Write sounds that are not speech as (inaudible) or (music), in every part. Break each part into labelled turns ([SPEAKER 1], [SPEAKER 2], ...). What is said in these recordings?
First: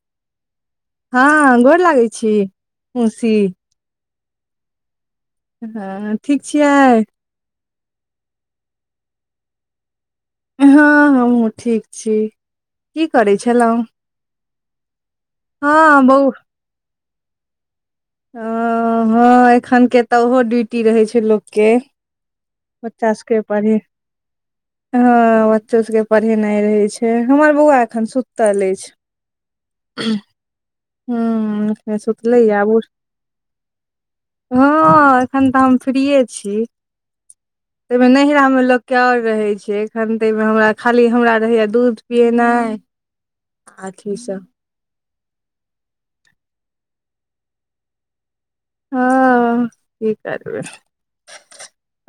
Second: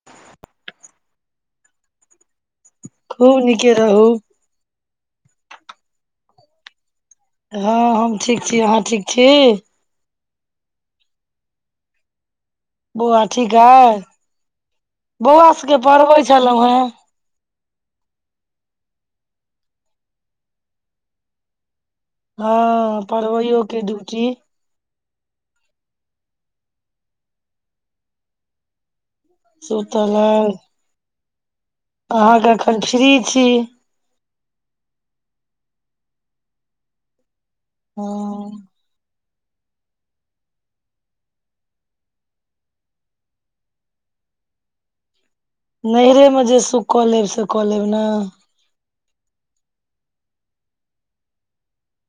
[SPEAKER 1] (unintelligible)
[SPEAKER 2] हँ, गोर लागै छी। मौसी
[SPEAKER 1] खूब नीके रहू।
[SPEAKER 2] हँ ठीक छियै।
[SPEAKER 1] हँ हम ठीक छी, अहाँ ठीक छी।
[SPEAKER 2] हँ, हमहुँ ठीक छी। की
[SPEAKER 1] बौआ
[SPEAKER 2] करै
[SPEAKER 1] ठीक अ,
[SPEAKER 2] छलहुँ
[SPEAKER 1] इ बौआ सबके
[SPEAKER 2] हँ
[SPEAKER 1] पढ़बै
[SPEAKER 2] बहु
[SPEAKER 1] छलहु हेँ।
[SPEAKER 2] ह, हँ एखन के तऽ ओहो ड्यूटी रहै छै लोक के।
[SPEAKER 1] हँ
[SPEAKER 2] बच्चा सबके
[SPEAKER 1] पढ़बैयो
[SPEAKER 2] पढ़े
[SPEAKER 1] के ड्यूटी।
[SPEAKER 2] हँ बच्चो सबके पढ़ेनाइ रहे छै, हमर बौआ एखन सुतल अछि।
[SPEAKER 1] सुतलौं।
[SPEAKER 2] हूं, हूं अखने सुतलेयै, आब
[SPEAKER 1] एखन
[SPEAKER 2] उठ।
[SPEAKER 1] फ्री छी
[SPEAKER 2] हँ एखन तऽ हम फ्रीए छी, तइमें नैहरामें
[SPEAKER 1] हँ
[SPEAKER 2] लोक। क्यर रहै छै, एखन तऽमें हमरा खाली हमरा रहैय दूध पियेनाइ। आथी सब।
[SPEAKER 1] नैहरेमें, जे सुख कऽ लेब से कऽ लेब ने।
[SPEAKER 2] हँ, की करबै।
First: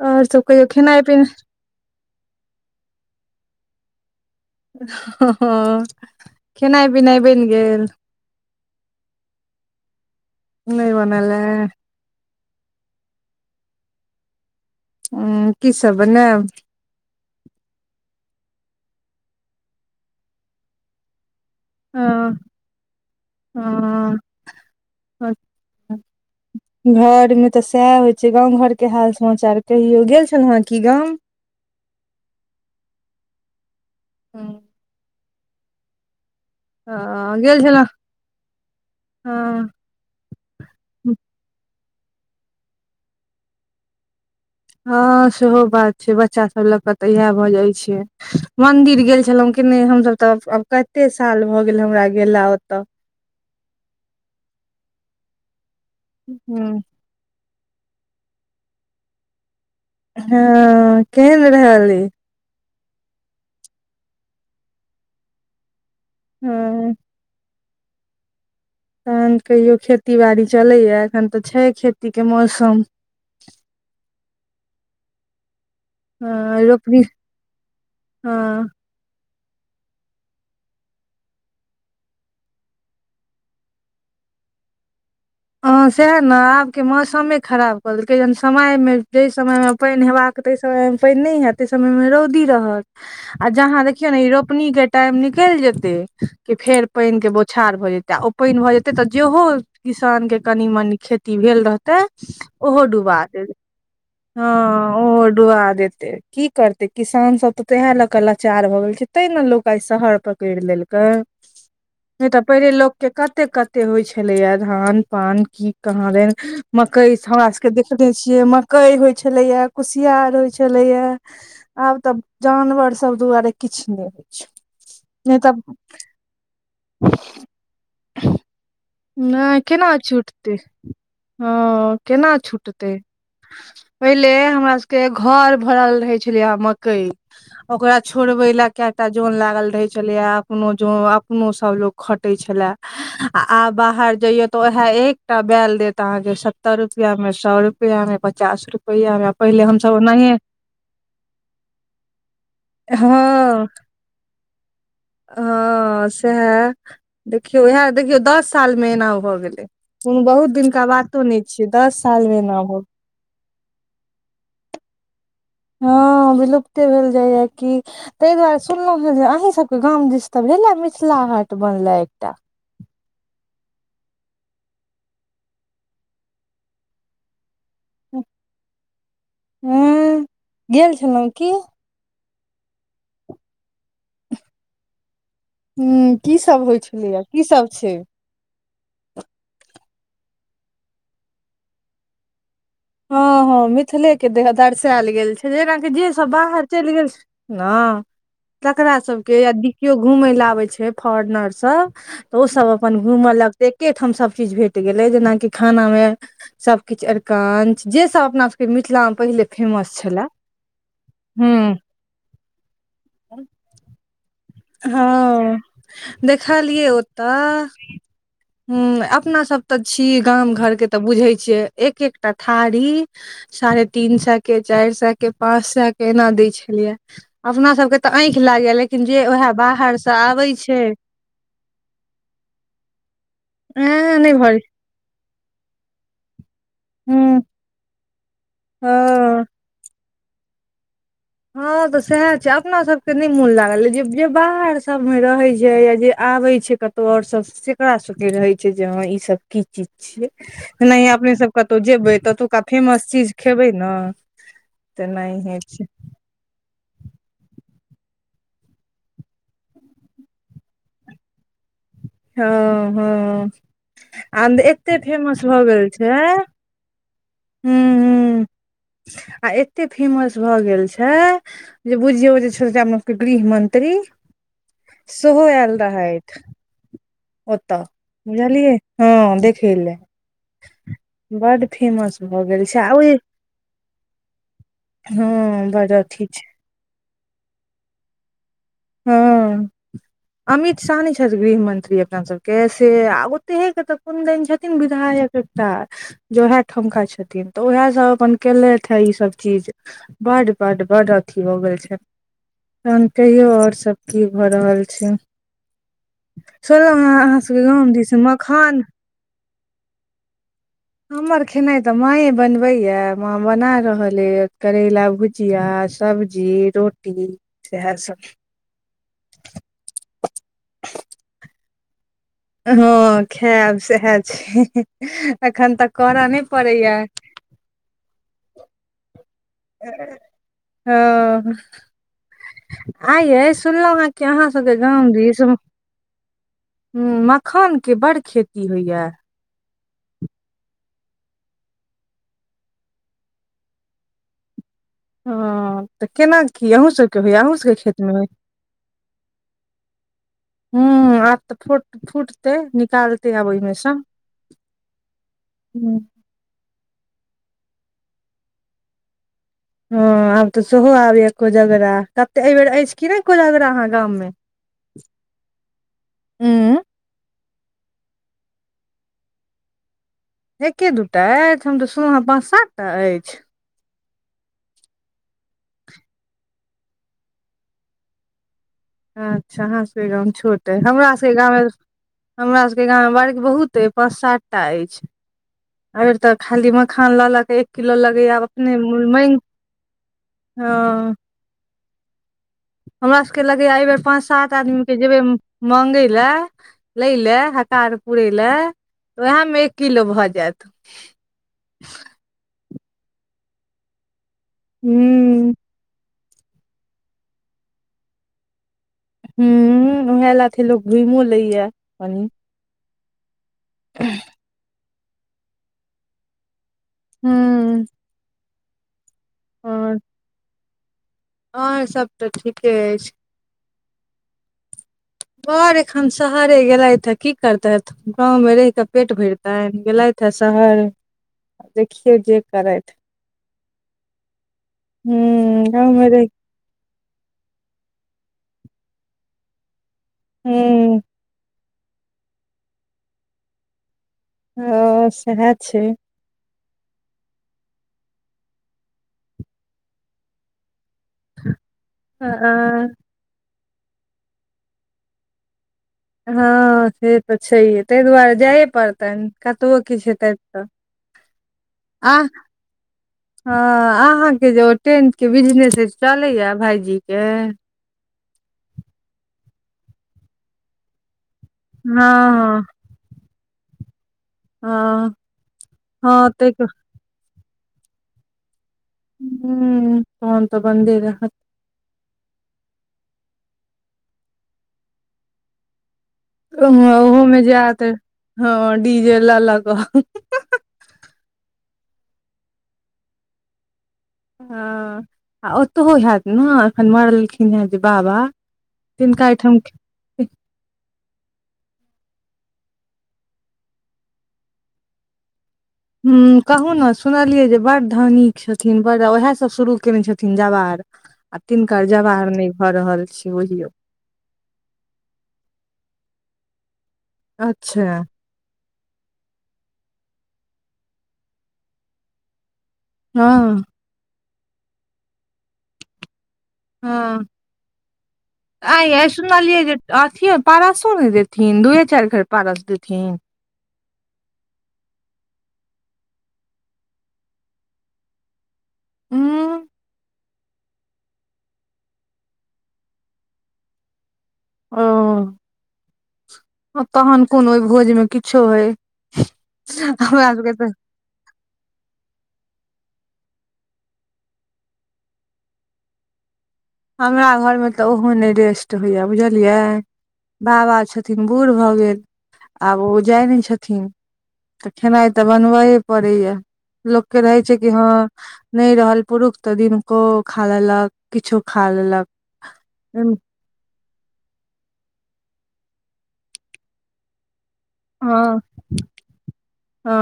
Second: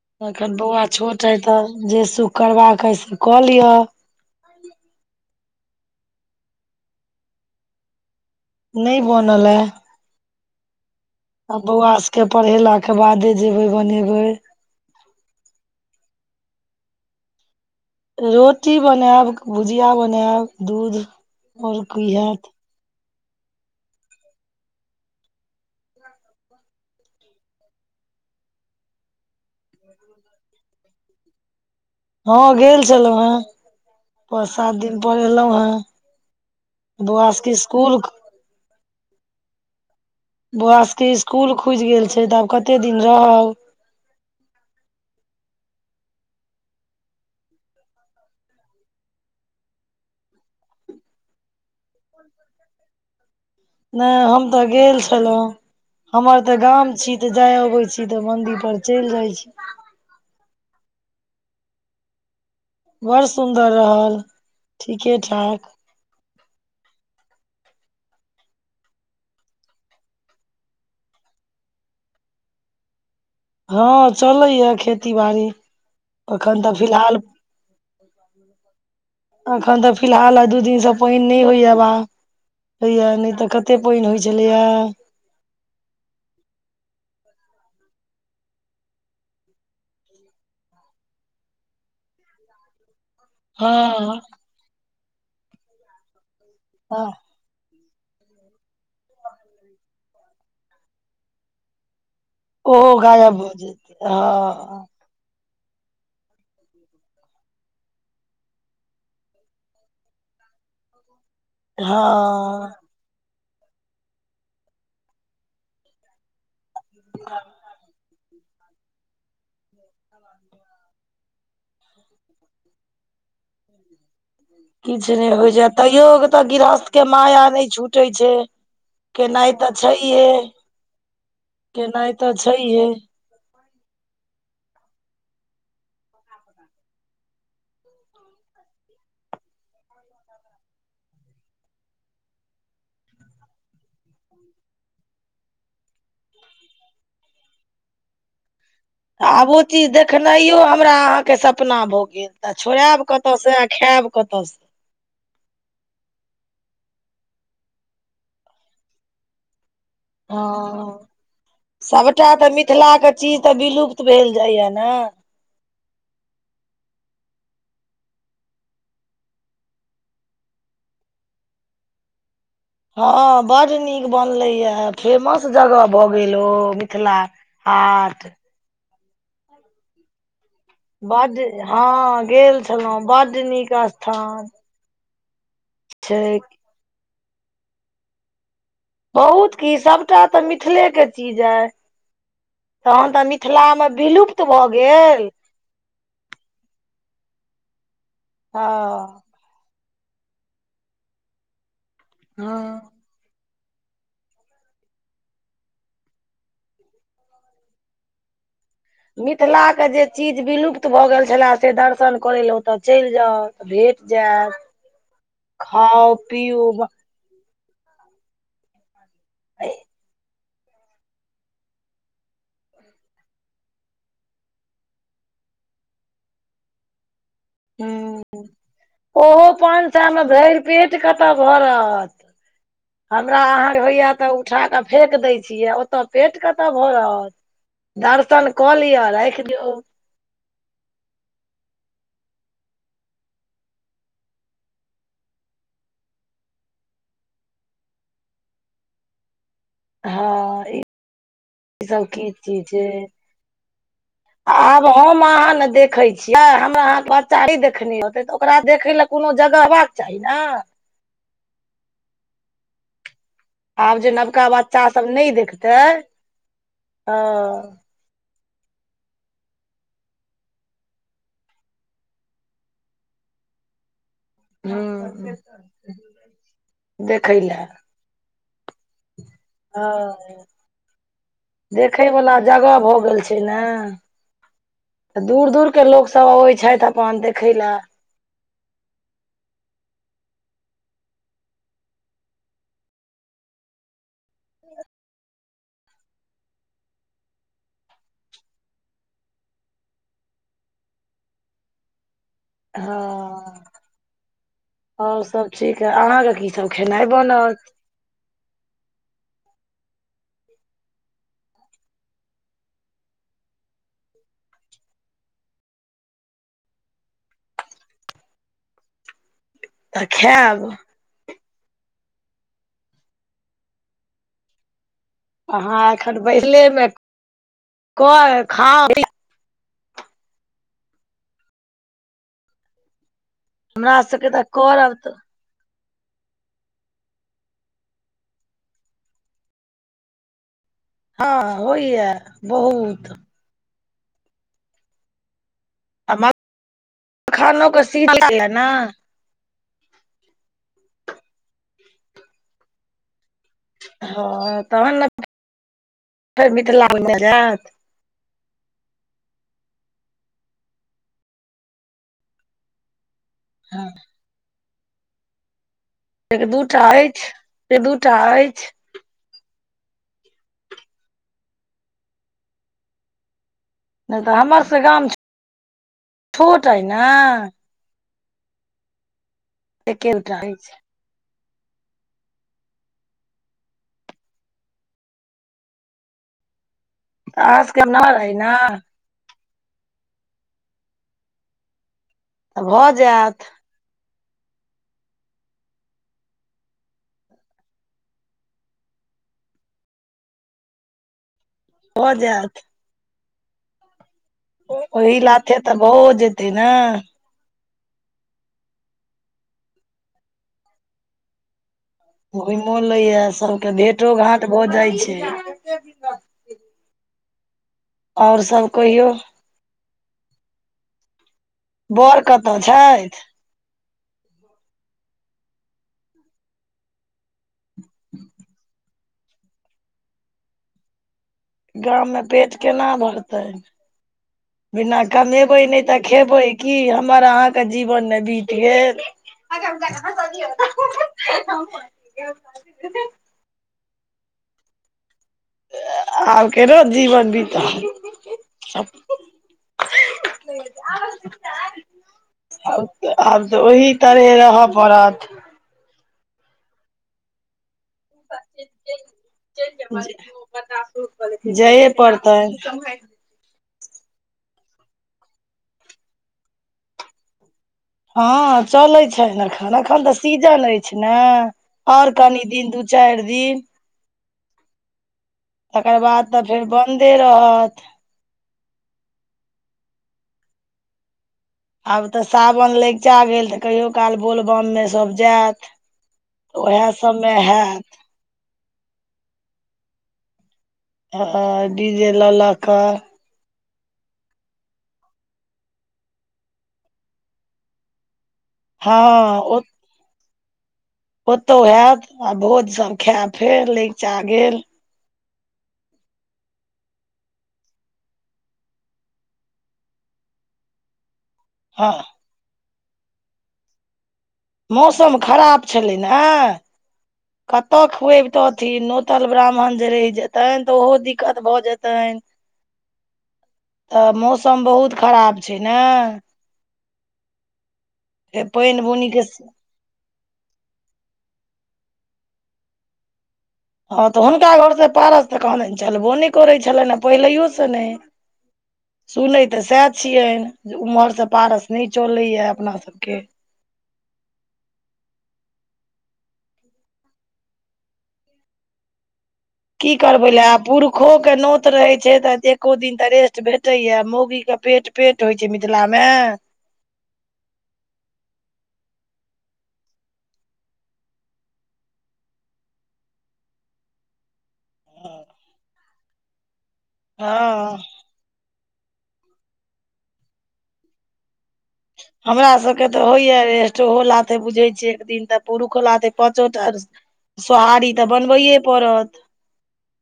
[SPEAKER 2] आओर सब
[SPEAKER 1] एखन
[SPEAKER 2] कहियौ
[SPEAKER 1] बौआ
[SPEAKER 2] खेनाइ पिनाइ
[SPEAKER 1] छोट हइ तऽ, जे सुख करबाक अइ से कऽ लिय।
[SPEAKER 2] ह, ह, हँ खेनाइ-पिनाइ बनि गेल।
[SPEAKER 1] नइ बनलए,
[SPEAKER 2] नहि बनल
[SPEAKER 1] आ
[SPEAKER 2] ए
[SPEAKER 1] बौआ। के पढ़ेलाके बादे, जेबै बनेबै।
[SPEAKER 2] हूं, की सब बनैब।
[SPEAKER 1] रोटी बनैब, भुजिया बनैब, दूध। आओर की
[SPEAKER 2] ह,
[SPEAKER 1] हैत
[SPEAKER 2] हँ अछा। घर में तऽ सएह होइ छै, गांव-घरके हाल समाचार कहियौ, गेल छलहुँ हेँ की गाम।
[SPEAKER 1] हँ गेल छलहुँ हें, पाँच-सात दिन पर एलहुँं हें।
[SPEAKER 2] हँ गेल छलहूऽ, हँ।
[SPEAKER 1] बौआ सबके स्कूल खुइज गेल छै तऽ आब कत्ते दिन रहब।
[SPEAKER 2] हँ सेहो बात छै, बच्चा सब लऽ क तऽ इएह भऽ जाइत छै। मंन्दिर गेल छलहुँं किने, हमसभ तऽ आब कत्ते साल भऽ गेल हमरा गेला ओतऽ।
[SPEAKER 1] नहि हम तऽ गेल छलहुँं हमर तऽ
[SPEAKER 2] हँ
[SPEAKER 1] गाम छी। त जाय अबै छी तऽ मंदिर पर चलि जाइ छी।
[SPEAKER 2] हँ केहन रहले।
[SPEAKER 1] बड़ सुन्दर रहल ठिके ठाक।
[SPEAKER 2] हँ। तहन कहियो खेती बाड़ी चलैए एखन तऽ छय खेती के मौसम।
[SPEAKER 1] हँ चलैए खेती बाड़ी।
[SPEAKER 2] हँ
[SPEAKER 1] अखन तऽ
[SPEAKER 2] रोपनी
[SPEAKER 1] फिलहाल।
[SPEAKER 2] हँ
[SPEAKER 1] अखन तऽ फिलहाल आ दू दिन से पानी नहि होइया बा। होइया नहि तऽ कते पाइन होइ छलैया।
[SPEAKER 2] सेह ने आबके मौसमे खराब कऽ देलकै हन समय में जहि समय मे पैन हेबाक तैहि समय में पैन नहि हैत तैहि समय में रौदी रहत आ जहाॅं देखियो
[SPEAKER 1] हँ
[SPEAKER 2] ने ई रोपनीके टाइम निकैल जेते कि फेर पैन के बोछार भ जेते। तऽ ओ पैन भऽ जेतै तऽ जेहो किसानके कनी मनी खेती भेल रहतै ओहो डुबा
[SPEAKER 1] गायब
[SPEAKER 2] देत
[SPEAKER 1] भऽ जेतै
[SPEAKER 2] हँ। ओहो डुबा देते की करतय किसान सब तऽ तेएह लक लाचार भऽ गेल छय। तै ने लोक आइ शहर पकैर लेलकै नहि तऽ
[SPEAKER 1] हँ
[SPEAKER 2] पहिले लोक के कते कते होइ छलैया धान पान की कहाँ दैन। मकई हमरा सबके देखनेे छियै मकई होइ छलैया, कुसियार होइ छलैया। आब तऽ जानवर सब दुआरे किछ नहि होइ छय।
[SPEAKER 1] किछ नहि होइ छय, तैयो तऽ गृहस्थ के माया नहि छुटै छैय।
[SPEAKER 2] नहि कैना छुटतै हँ
[SPEAKER 1] केनाइ तऽ
[SPEAKER 2] कैना
[SPEAKER 1] छैहे
[SPEAKER 2] छुटतै। पहिले हमरा सबके घर भरल रहै छलेय मकइ। ओकरा छोड़बै लए कैटा जोन लागल रहै छलैया अपनो जव अपनो सभ लोक खटै छला। हँ आ आ बाहर जाइयो तऽ उहा एकटा बैल देत अहाके सत्तर रुपइया में, सौ रुपइया में, पचास रुपैया।
[SPEAKER 1] आब ओ चीज देखनाइयो हमरा अहाँ के सपना भऽ गैल। तऽ छोड़ाईब
[SPEAKER 2] हँ
[SPEAKER 1] कतऽ से आ खाईब कतऽ से।
[SPEAKER 2] हँ सहा देखियौ इहा देखियौ दस सालमे एना भऽ गेलै कोनो बहुत दिनका
[SPEAKER 1] हँ
[SPEAKER 2] बातो नहि छियै दस सालमे एना भगेल।
[SPEAKER 1] चिज तऽ विलुप्त भेल जाइए ने।
[SPEAKER 2] हँ विलुप्ते भेल जाइए की। तै दुआरे सुनलो हुँ जे अहींसभके गाम दिस तऽ भेले मिथिला हाट बनले एकटा।
[SPEAKER 1] हँ बड़ नीक बनलैए हॅं फेमस जगह भऽ गेल ओ मिथिला हाट।
[SPEAKER 2] हूँ।
[SPEAKER 1] बड़ हँ गेल छलहुँ बड़ नीक स्थान।
[SPEAKER 2] हूॅं
[SPEAKER 1] छै
[SPEAKER 2] की सब होइ छलैय की सब छय।
[SPEAKER 1] बहुत की सबटा तऽ मिथिले के चिज अइ। तहन तऽ
[SPEAKER 2] हँ हँ
[SPEAKER 1] मिथिला में
[SPEAKER 2] मिथिले के
[SPEAKER 1] विलुप्त
[SPEAKER 2] देह
[SPEAKER 1] भऽ
[SPEAKER 2] दर्शायल
[SPEAKER 1] गैल।
[SPEAKER 2] गेल जेना कि जे स सब बाहर चेल गेल ने तकरा
[SPEAKER 1] हँ
[SPEAKER 2] सब। के यदि कियो घूमे ले आबे छय फोरनर सब ओ सब
[SPEAKER 1] हँ
[SPEAKER 2] अपन घूमल लगते एके ठाम सब चीज भेट गेलै जेनाकि खाना में सब किछ अरकंच जे सब अपना के मिथिला मे पहिले
[SPEAKER 1] मिथिला के
[SPEAKER 2] फेमस
[SPEAKER 1] जे
[SPEAKER 2] छलए
[SPEAKER 1] चिज विलुप्त भऽ गेल छेला से
[SPEAKER 2] हूँ
[SPEAKER 1] दर्शन करै लऽ ओतऽ चैल जाउ तऽ भेट जायत।
[SPEAKER 2] हँ,
[SPEAKER 1] खाउ पिउ
[SPEAKER 2] देखलियै ओतऽ हुॅं। अपना सब तऽ छी गाम घर के तऽ बुझे छियै, एक एकटा थारी साढ़े तीन सए के चार सए के पाँच सए के एना दै छलैये। अपना सब के तऽ आंखि लागैये, लेकिन जे ओएह
[SPEAKER 1] चारि सै मे भरि पेट कत से भरत, हमरा अहां होइये
[SPEAKER 2] ए
[SPEAKER 1] त
[SPEAKER 2] नहि भर
[SPEAKER 1] उठाके फेेक दै छियै ओतऽ। पेट कतऽ
[SPEAKER 2] हूं
[SPEAKER 1] भरत, दर्शन कऽ लिअ राखि
[SPEAKER 2] हँ
[SPEAKER 1] दियौ।
[SPEAKER 2] हँ तऽ सएह छै अपना सबके नहि मोन लागल, जे जे बाहर सभमे रहैत छै या जे आबै छै कतहु त और सब, तेकरा सबके रहे छै जे हँ ई सब की चीज
[SPEAKER 1] हँ
[SPEAKER 2] छियै।
[SPEAKER 1] ई
[SPEAKER 2] जेनाहि अपने सब कतहु जेबै
[SPEAKER 1] की
[SPEAKER 2] ततुका
[SPEAKER 1] चीज छै
[SPEAKER 2] फेमस चीज खेबै ने?
[SPEAKER 1] आब हम अहाँ
[SPEAKER 2] तेनाहिये
[SPEAKER 1] ने
[SPEAKER 2] छै
[SPEAKER 1] देख हमरा अहाँके बच्चा क देखने होते तऽ ओकरा देखे ल कोनो जगह हेबाक चाही ने
[SPEAKER 2] हँ हँ।
[SPEAKER 1] आब जे
[SPEAKER 2] आ
[SPEAKER 1] नवका बच्चा
[SPEAKER 2] एते
[SPEAKER 1] सब नहि
[SPEAKER 2] फेमस
[SPEAKER 1] देखतै, त
[SPEAKER 2] हुं हुं आ एते फेमस भऽ गेल छै जे बुझियौ जे छुरजामल के गृह मंत्री
[SPEAKER 1] ह
[SPEAKER 2] सेहो आयल रहथि।
[SPEAKER 1] देखै
[SPEAKER 2] ओ तऽ बुझलियै हँ देख
[SPEAKER 1] आ।
[SPEAKER 2] फेमस
[SPEAKER 1] देखैयवला
[SPEAKER 2] भऽ गेल
[SPEAKER 1] जगह
[SPEAKER 2] छै आ
[SPEAKER 1] भऽ
[SPEAKER 2] ओहि
[SPEAKER 1] गेल छै ने तऽ दूर दूर
[SPEAKER 2] हँ
[SPEAKER 1] के
[SPEAKER 2] बड अथी
[SPEAKER 1] लोकसभ
[SPEAKER 2] छै
[SPEAKER 1] अबै छथि अपन देखै ले।
[SPEAKER 2] हँ। अमित शाह नै छथि गृह मंत्री अपना सबके से आ ओतेहे के तऽ कोन देन छथिन विधायक टा जे उएह ठमका छथिन तऽ उएह सभ अपन केलथि हे ईसभ चीज। बड बड बड अथि हो गेल छै। त, भंन कहियो
[SPEAKER 1] हँ
[SPEAKER 2] आओर की भऽ रहल छै,
[SPEAKER 1] आओर सब ठीक ह अहाँके की सब
[SPEAKER 2] सुनलहुँ
[SPEAKER 1] खेनाइ
[SPEAKER 2] हेँ
[SPEAKER 1] बनल
[SPEAKER 2] अहाँसभके गाम दिस मखान हमर खेनाइ तऽ माँए बनबैए, माँ बना रहल अछि करैला भुज भुजिया सब्जी रोटी इएह सब।
[SPEAKER 1] तऽ खायब।
[SPEAKER 2] हँ खायब सएह छै, एखन
[SPEAKER 1] अहाँ
[SPEAKER 2] तऽ करऽ नहि पड़ैये।
[SPEAKER 1] को खाइ।
[SPEAKER 2] हं, एं यै। सुनलउ
[SPEAKER 1] हमरा
[SPEAKER 2] हें कि
[SPEAKER 1] सबके तऽ
[SPEAKER 2] अहां सभके
[SPEAKER 1] करब
[SPEAKER 2] गाम
[SPEAKER 1] तऽ
[SPEAKER 2] दिस ह मखानके बड खेती होइये।
[SPEAKER 1] हँ होइयै बहुत।
[SPEAKER 2] हँ तऽ
[SPEAKER 1] आ
[SPEAKER 2] केना की अहूँ सभके होइये अहूँ
[SPEAKER 1] मखानो
[SPEAKER 2] सभके
[SPEAKER 1] के
[SPEAKER 2] खेतमे होइ
[SPEAKER 1] सीजन य ने
[SPEAKER 2] हु आब तऽ फ फूटते निकालतै आब ओहिमे सँ
[SPEAKER 1] हँ तखन ने फेर मिथिला मे जायब।
[SPEAKER 2] हं आब तऽ सेहो अबैये कोजगरा, कते एहि बेेर अछि कि नै कोजग‍रा अहाँ गाम मे।
[SPEAKER 1] एक
[SPEAKER 2] उंम्म
[SPEAKER 1] दूटा अछि, एक दूटा अछि।
[SPEAKER 2] एके दू टा अछि हम तऽ सुनलहुँ हेँ पाँच सात टा अछि।
[SPEAKER 1] नहि तऽ हमर सबके गाम छोट अइछ ने।
[SPEAKER 2] अच्छा अहाँ सबके गाँव छोट अछि हमरा सबके गाँवमे हमरा सबके गाममे बर्ग बहुत अछि, पाँच सात टा अछि। अइबेर त खाली मखान ल
[SPEAKER 1] तऽ
[SPEAKER 2] ल क
[SPEAKER 1] अहाँ
[SPEAKER 2] एक
[SPEAKER 1] सबके
[SPEAKER 2] किलो
[SPEAKER 1] नहर अइ
[SPEAKER 2] लगैया आब
[SPEAKER 1] ने
[SPEAKER 2] अपने (unintelligible)
[SPEAKER 1] तऽ भऽ
[SPEAKER 2] हमरा सबके
[SPEAKER 1] जायत
[SPEAKER 2] लगैया ऐ बेेर पाँच सात आदमीके जेबै माँंगै ले लै ले, हकार पुरै ले त ओहेमे एक किलो भ जाएत।
[SPEAKER 1] भ जाएत। ओही
[SPEAKER 2] हूँ
[SPEAKER 1] लाथे त भओ जेतै ने।
[SPEAKER 2] हुं उं उहे लाथे लोक घुइमो लैए कनी।
[SPEAKER 1] घुइमो लैए, सबके भेंटो घांट भ जाइ छै।
[SPEAKER 2] हुं उं
[SPEAKER 1] आओर सब कहियौ।
[SPEAKER 2] आओर।
[SPEAKER 1] बर
[SPEAKER 2] तऽ
[SPEAKER 1] कत
[SPEAKER 2] ठीके
[SPEAKER 1] छथि?
[SPEAKER 2] अछि बर एखन शहरे गेलथि ए की करतैथ? गाँवमे रहिक पेट भैरतनि गेलथिहे शहरे।
[SPEAKER 1] गाममे पेट केना भरतनि। बिना कमेबै
[SPEAKER 2] हूँ
[SPEAKER 1] नै
[SPEAKER 2] गाँव
[SPEAKER 1] त
[SPEAKER 2] मे रहि
[SPEAKER 1] खेबै की? हमर अहाँके जीवन ने बीत गेल ी
[SPEAKER 2] हूँ हं सेहे छै।
[SPEAKER 1] आब केना जीवन बीततै?
[SPEAKER 2] (inaudible) ह
[SPEAKER 1] आब त ओही तरहे रह परत।
[SPEAKER 2] हँ से त छैहे। तै दुआरे जाइए परतनि, कतबो किछु हेतैथ त।
[SPEAKER 1] जाए परतैन।
[SPEAKER 2] हं अहाँके जे ओ टेंट के बिजनेस ऐ चलैया भाईजी के?
[SPEAKER 1] हँ चलै छनि एखन, एखन त सीजन अछि ने आओर कनी दिन दू चारि दिन
[SPEAKER 2] हँ
[SPEAKER 1] (inaudible) तकर बाद
[SPEAKER 2] हँ
[SPEAKER 1] त फेर
[SPEAKER 2] ताहिके
[SPEAKER 1] बन दे रहत।
[SPEAKER 2] हुं तहन त बन्दे रहत।
[SPEAKER 1] आब त सावन लैगचा गेल त कहिओ काल बोलबममे सब जाएत।
[SPEAKER 2] अम ओहोमे जाएत, हं डी जे ल लक।
[SPEAKER 1] हं डी जे ल लक।
[SPEAKER 2] हं आ ओतहुओ हैत न, एखन मरलखिन हें जे बाबा? तिनका
[SPEAKER 1] हं
[SPEAKER 2] ओहिठाम
[SPEAKER 1] ओ ओतौ हैत आ भोज संग खाएब फेर लैगचा गेल।
[SPEAKER 2] हुं कहुने सुनलियै जे बड़ धनिक छथिन बड़, वैह सब शुरू केने छथिन जवार? आ तिनका
[SPEAKER 1] हँ
[SPEAKER 2] जवार नै भ रहल छै बुझिऔ।
[SPEAKER 1] मौसम खराब छलै ने (inaudible) कत
[SPEAKER 2] अच्छा
[SPEAKER 1] खुएब तथिन। नोतल ब्राह्मण जे रहि जेतनि त ओहो दिक्कत भ जेतनि।
[SPEAKER 2] हं।
[SPEAKER 1] त मौसम बहुत खराब छै ने?
[SPEAKER 2] हं
[SPEAKER 1] से
[SPEAKER 2] (inaudible)
[SPEAKER 1] पानि
[SPEAKER 2] एं यै
[SPEAKER 1] बुनी के
[SPEAKER 2] सुनलियै जे अथियो पारसो नहि देथिन, दूये चारि घर पारस देथिन।
[SPEAKER 1] हँ तऽ हुनका घर से पारस तऽ कहादेन चलबो नहि करै छलनि, आ पहिलैयो से नहि। सुनैत तऽ
[SPEAKER 2] उं
[SPEAKER 1] सएह छियनि जे ओम्हरसँ पारस नहि चलैए अपनासभके।
[SPEAKER 2] ओ तहन कोन ओहि भोज मे किछो होय।
[SPEAKER 1] कि करबै
[SPEAKER 2] हमरा
[SPEAKER 1] ओईला ले
[SPEAKER 2] सबके
[SPEAKER 1] आब
[SPEAKER 2] तऽ
[SPEAKER 1] पूुर- - खो के नोत रहे छैई तऽ एको दिन तऽ रेस्ट भेटेया मौगी के पेट - - पेट होइ छैई मिथिला मे।
[SPEAKER 2] हमरा उम्र मे तऽ ओहो नहि रेस्ट होइए बुझलियै। बाबा छथिन बूढ़ भऽ गेल, आब ओ जाइ नहि छथिन। तऽ खेनाइ तऽ बनबैए पड़ैया। लोकके रहै छै कि हँ नहि रहल पुरुष तऽ दिनको खा लेलक किछो। खा लेलक
[SPEAKER 1] हमरा सबके तऽ
[SPEAKER 2] हँ
[SPEAKER 1] होइया रे। सेहो लाते बुझे छिय एक दिन तऽ पुरुषो लाथे पाँचो टा सोहारी तऽ बनबैये। परत।
[SPEAKER 2] अ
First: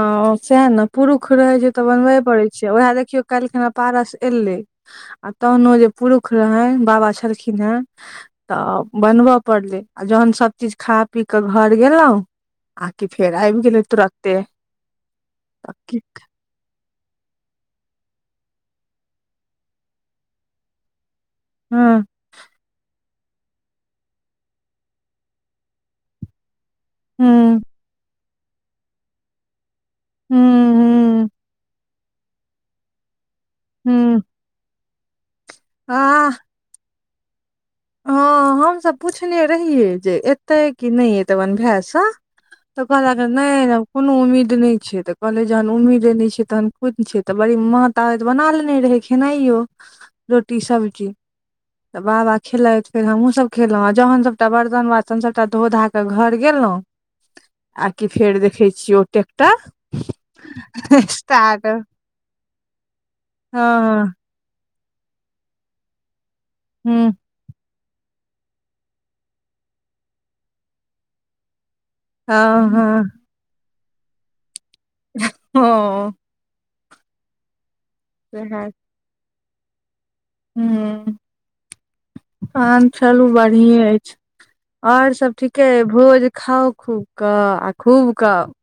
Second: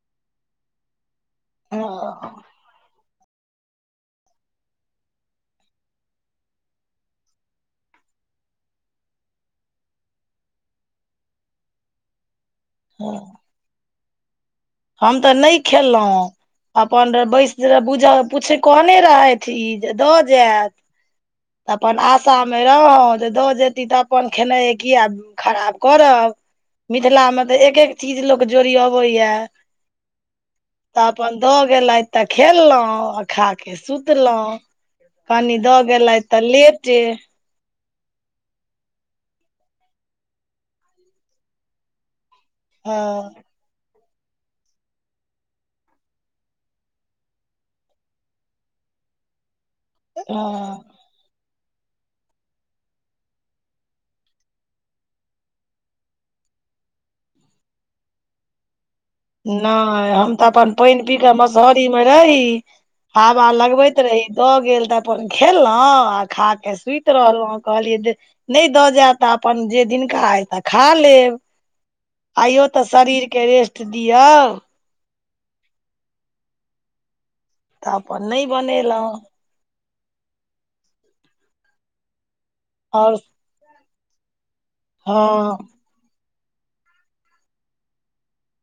[SPEAKER 2] सएह ने पुरुख रहे छैई तऽ बनबे
[SPEAKER 1] हँ
[SPEAKER 2] पड़ेई। उएह देखियौ काल्हि खना पारस एयलै। आ तहनो जे पुरुख रहै बाबा छलखिने। तऽ बनव पड़लै आ जहन सभ चीज खा पी कऽ घर गेलहुँ। आकी फेर एब गेले तोरते।
[SPEAKER 1] हम तऽ नहि खेललहुँ। अपन बै स पुछल पूछे कहने रहथि ई जे दऽ जायत। अपन
[SPEAKER 2] हँ
[SPEAKER 1] आशामे रहौँ दऽ जेतीह तऽ अपन खेनाइए किए खराब करब। मिथिलामे तऽ
[SPEAKER 2] हँ
[SPEAKER 1] एक एक चीज लोक जोड़ियोबैया।
[SPEAKER 2] हु हूँ।
[SPEAKER 1] तऽ अपन दऽ गेलेथ तऽ खेललहुँं आ खा के
[SPEAKER 2] हँ
[SPEAKER 1] सुतलहुँ कनि। द
[SPEAKER 2] आ
[SPEAKER 1] गेलाथ तऽ लेटे।
[SPEAKER 2] हँ हमसभ पुछने रहियै जे एतै कि नहि एतै अपनन भायसँ। तऽ क ह लागल
[SPEAKER 1] हँ
[SPEAKER 2] नेई एलो। कोनो उम्मीद नहि छै, तऽ कहलै जहन उम्मीद नहि छै, तहन खुदे पिछे तऽ बड़ी मात। ताबैत बना लेने रहे खेनाइयो रोटी
[SPEAKER 1] हँ
[SPEAKER 2] सब्जी त बाबा - - खेलाईथ फेर हमहूँसभ खेलहुँ आ जखन सभटा बरतन वासन सभटा धो धा कऽ घर गेल लो। आ कि फेर देखै छियै ओ- -
[SPEAKER 1] नहि हम तऽ अपन पईन पी क
[SPEAKER 2] स्टार्ट
[SPEAKER 1] मसहरी मे रही हवा लगबैत
[SPEAKER 2] हँ
[SPEAKER 1] रही। द गेल तऽ अपन खेलहु आ खा के
[SPEAKER 2] हँ
[SPEAKER 1] सुति रहलहुँ। कहलियै दे जे नहि दऽ जायत तऽ अपन जे दिनका अइ तऽ खा लेब। आइयो
[SPEAKER 2] हँ हँ
[SPEAKER 1] तऽ
[SPEAKER 2] हँ
[SPEAKER 1] शरीरके रेस्ट दियौ।
[SPEAKER 2] ह।
[SPEAKER 1] तऽ अपन नई बनेलहुँ।
[SPEAKER 2] हु तहेन
[SPEAKER 1] आओर
[SPEAKER 2] चालु बढ़िए अछि। अ ओर सब
[SPEAKER 1] हँ
[SPEAKER 2] ठीके भोज खाउ खूबक आ खूब क- -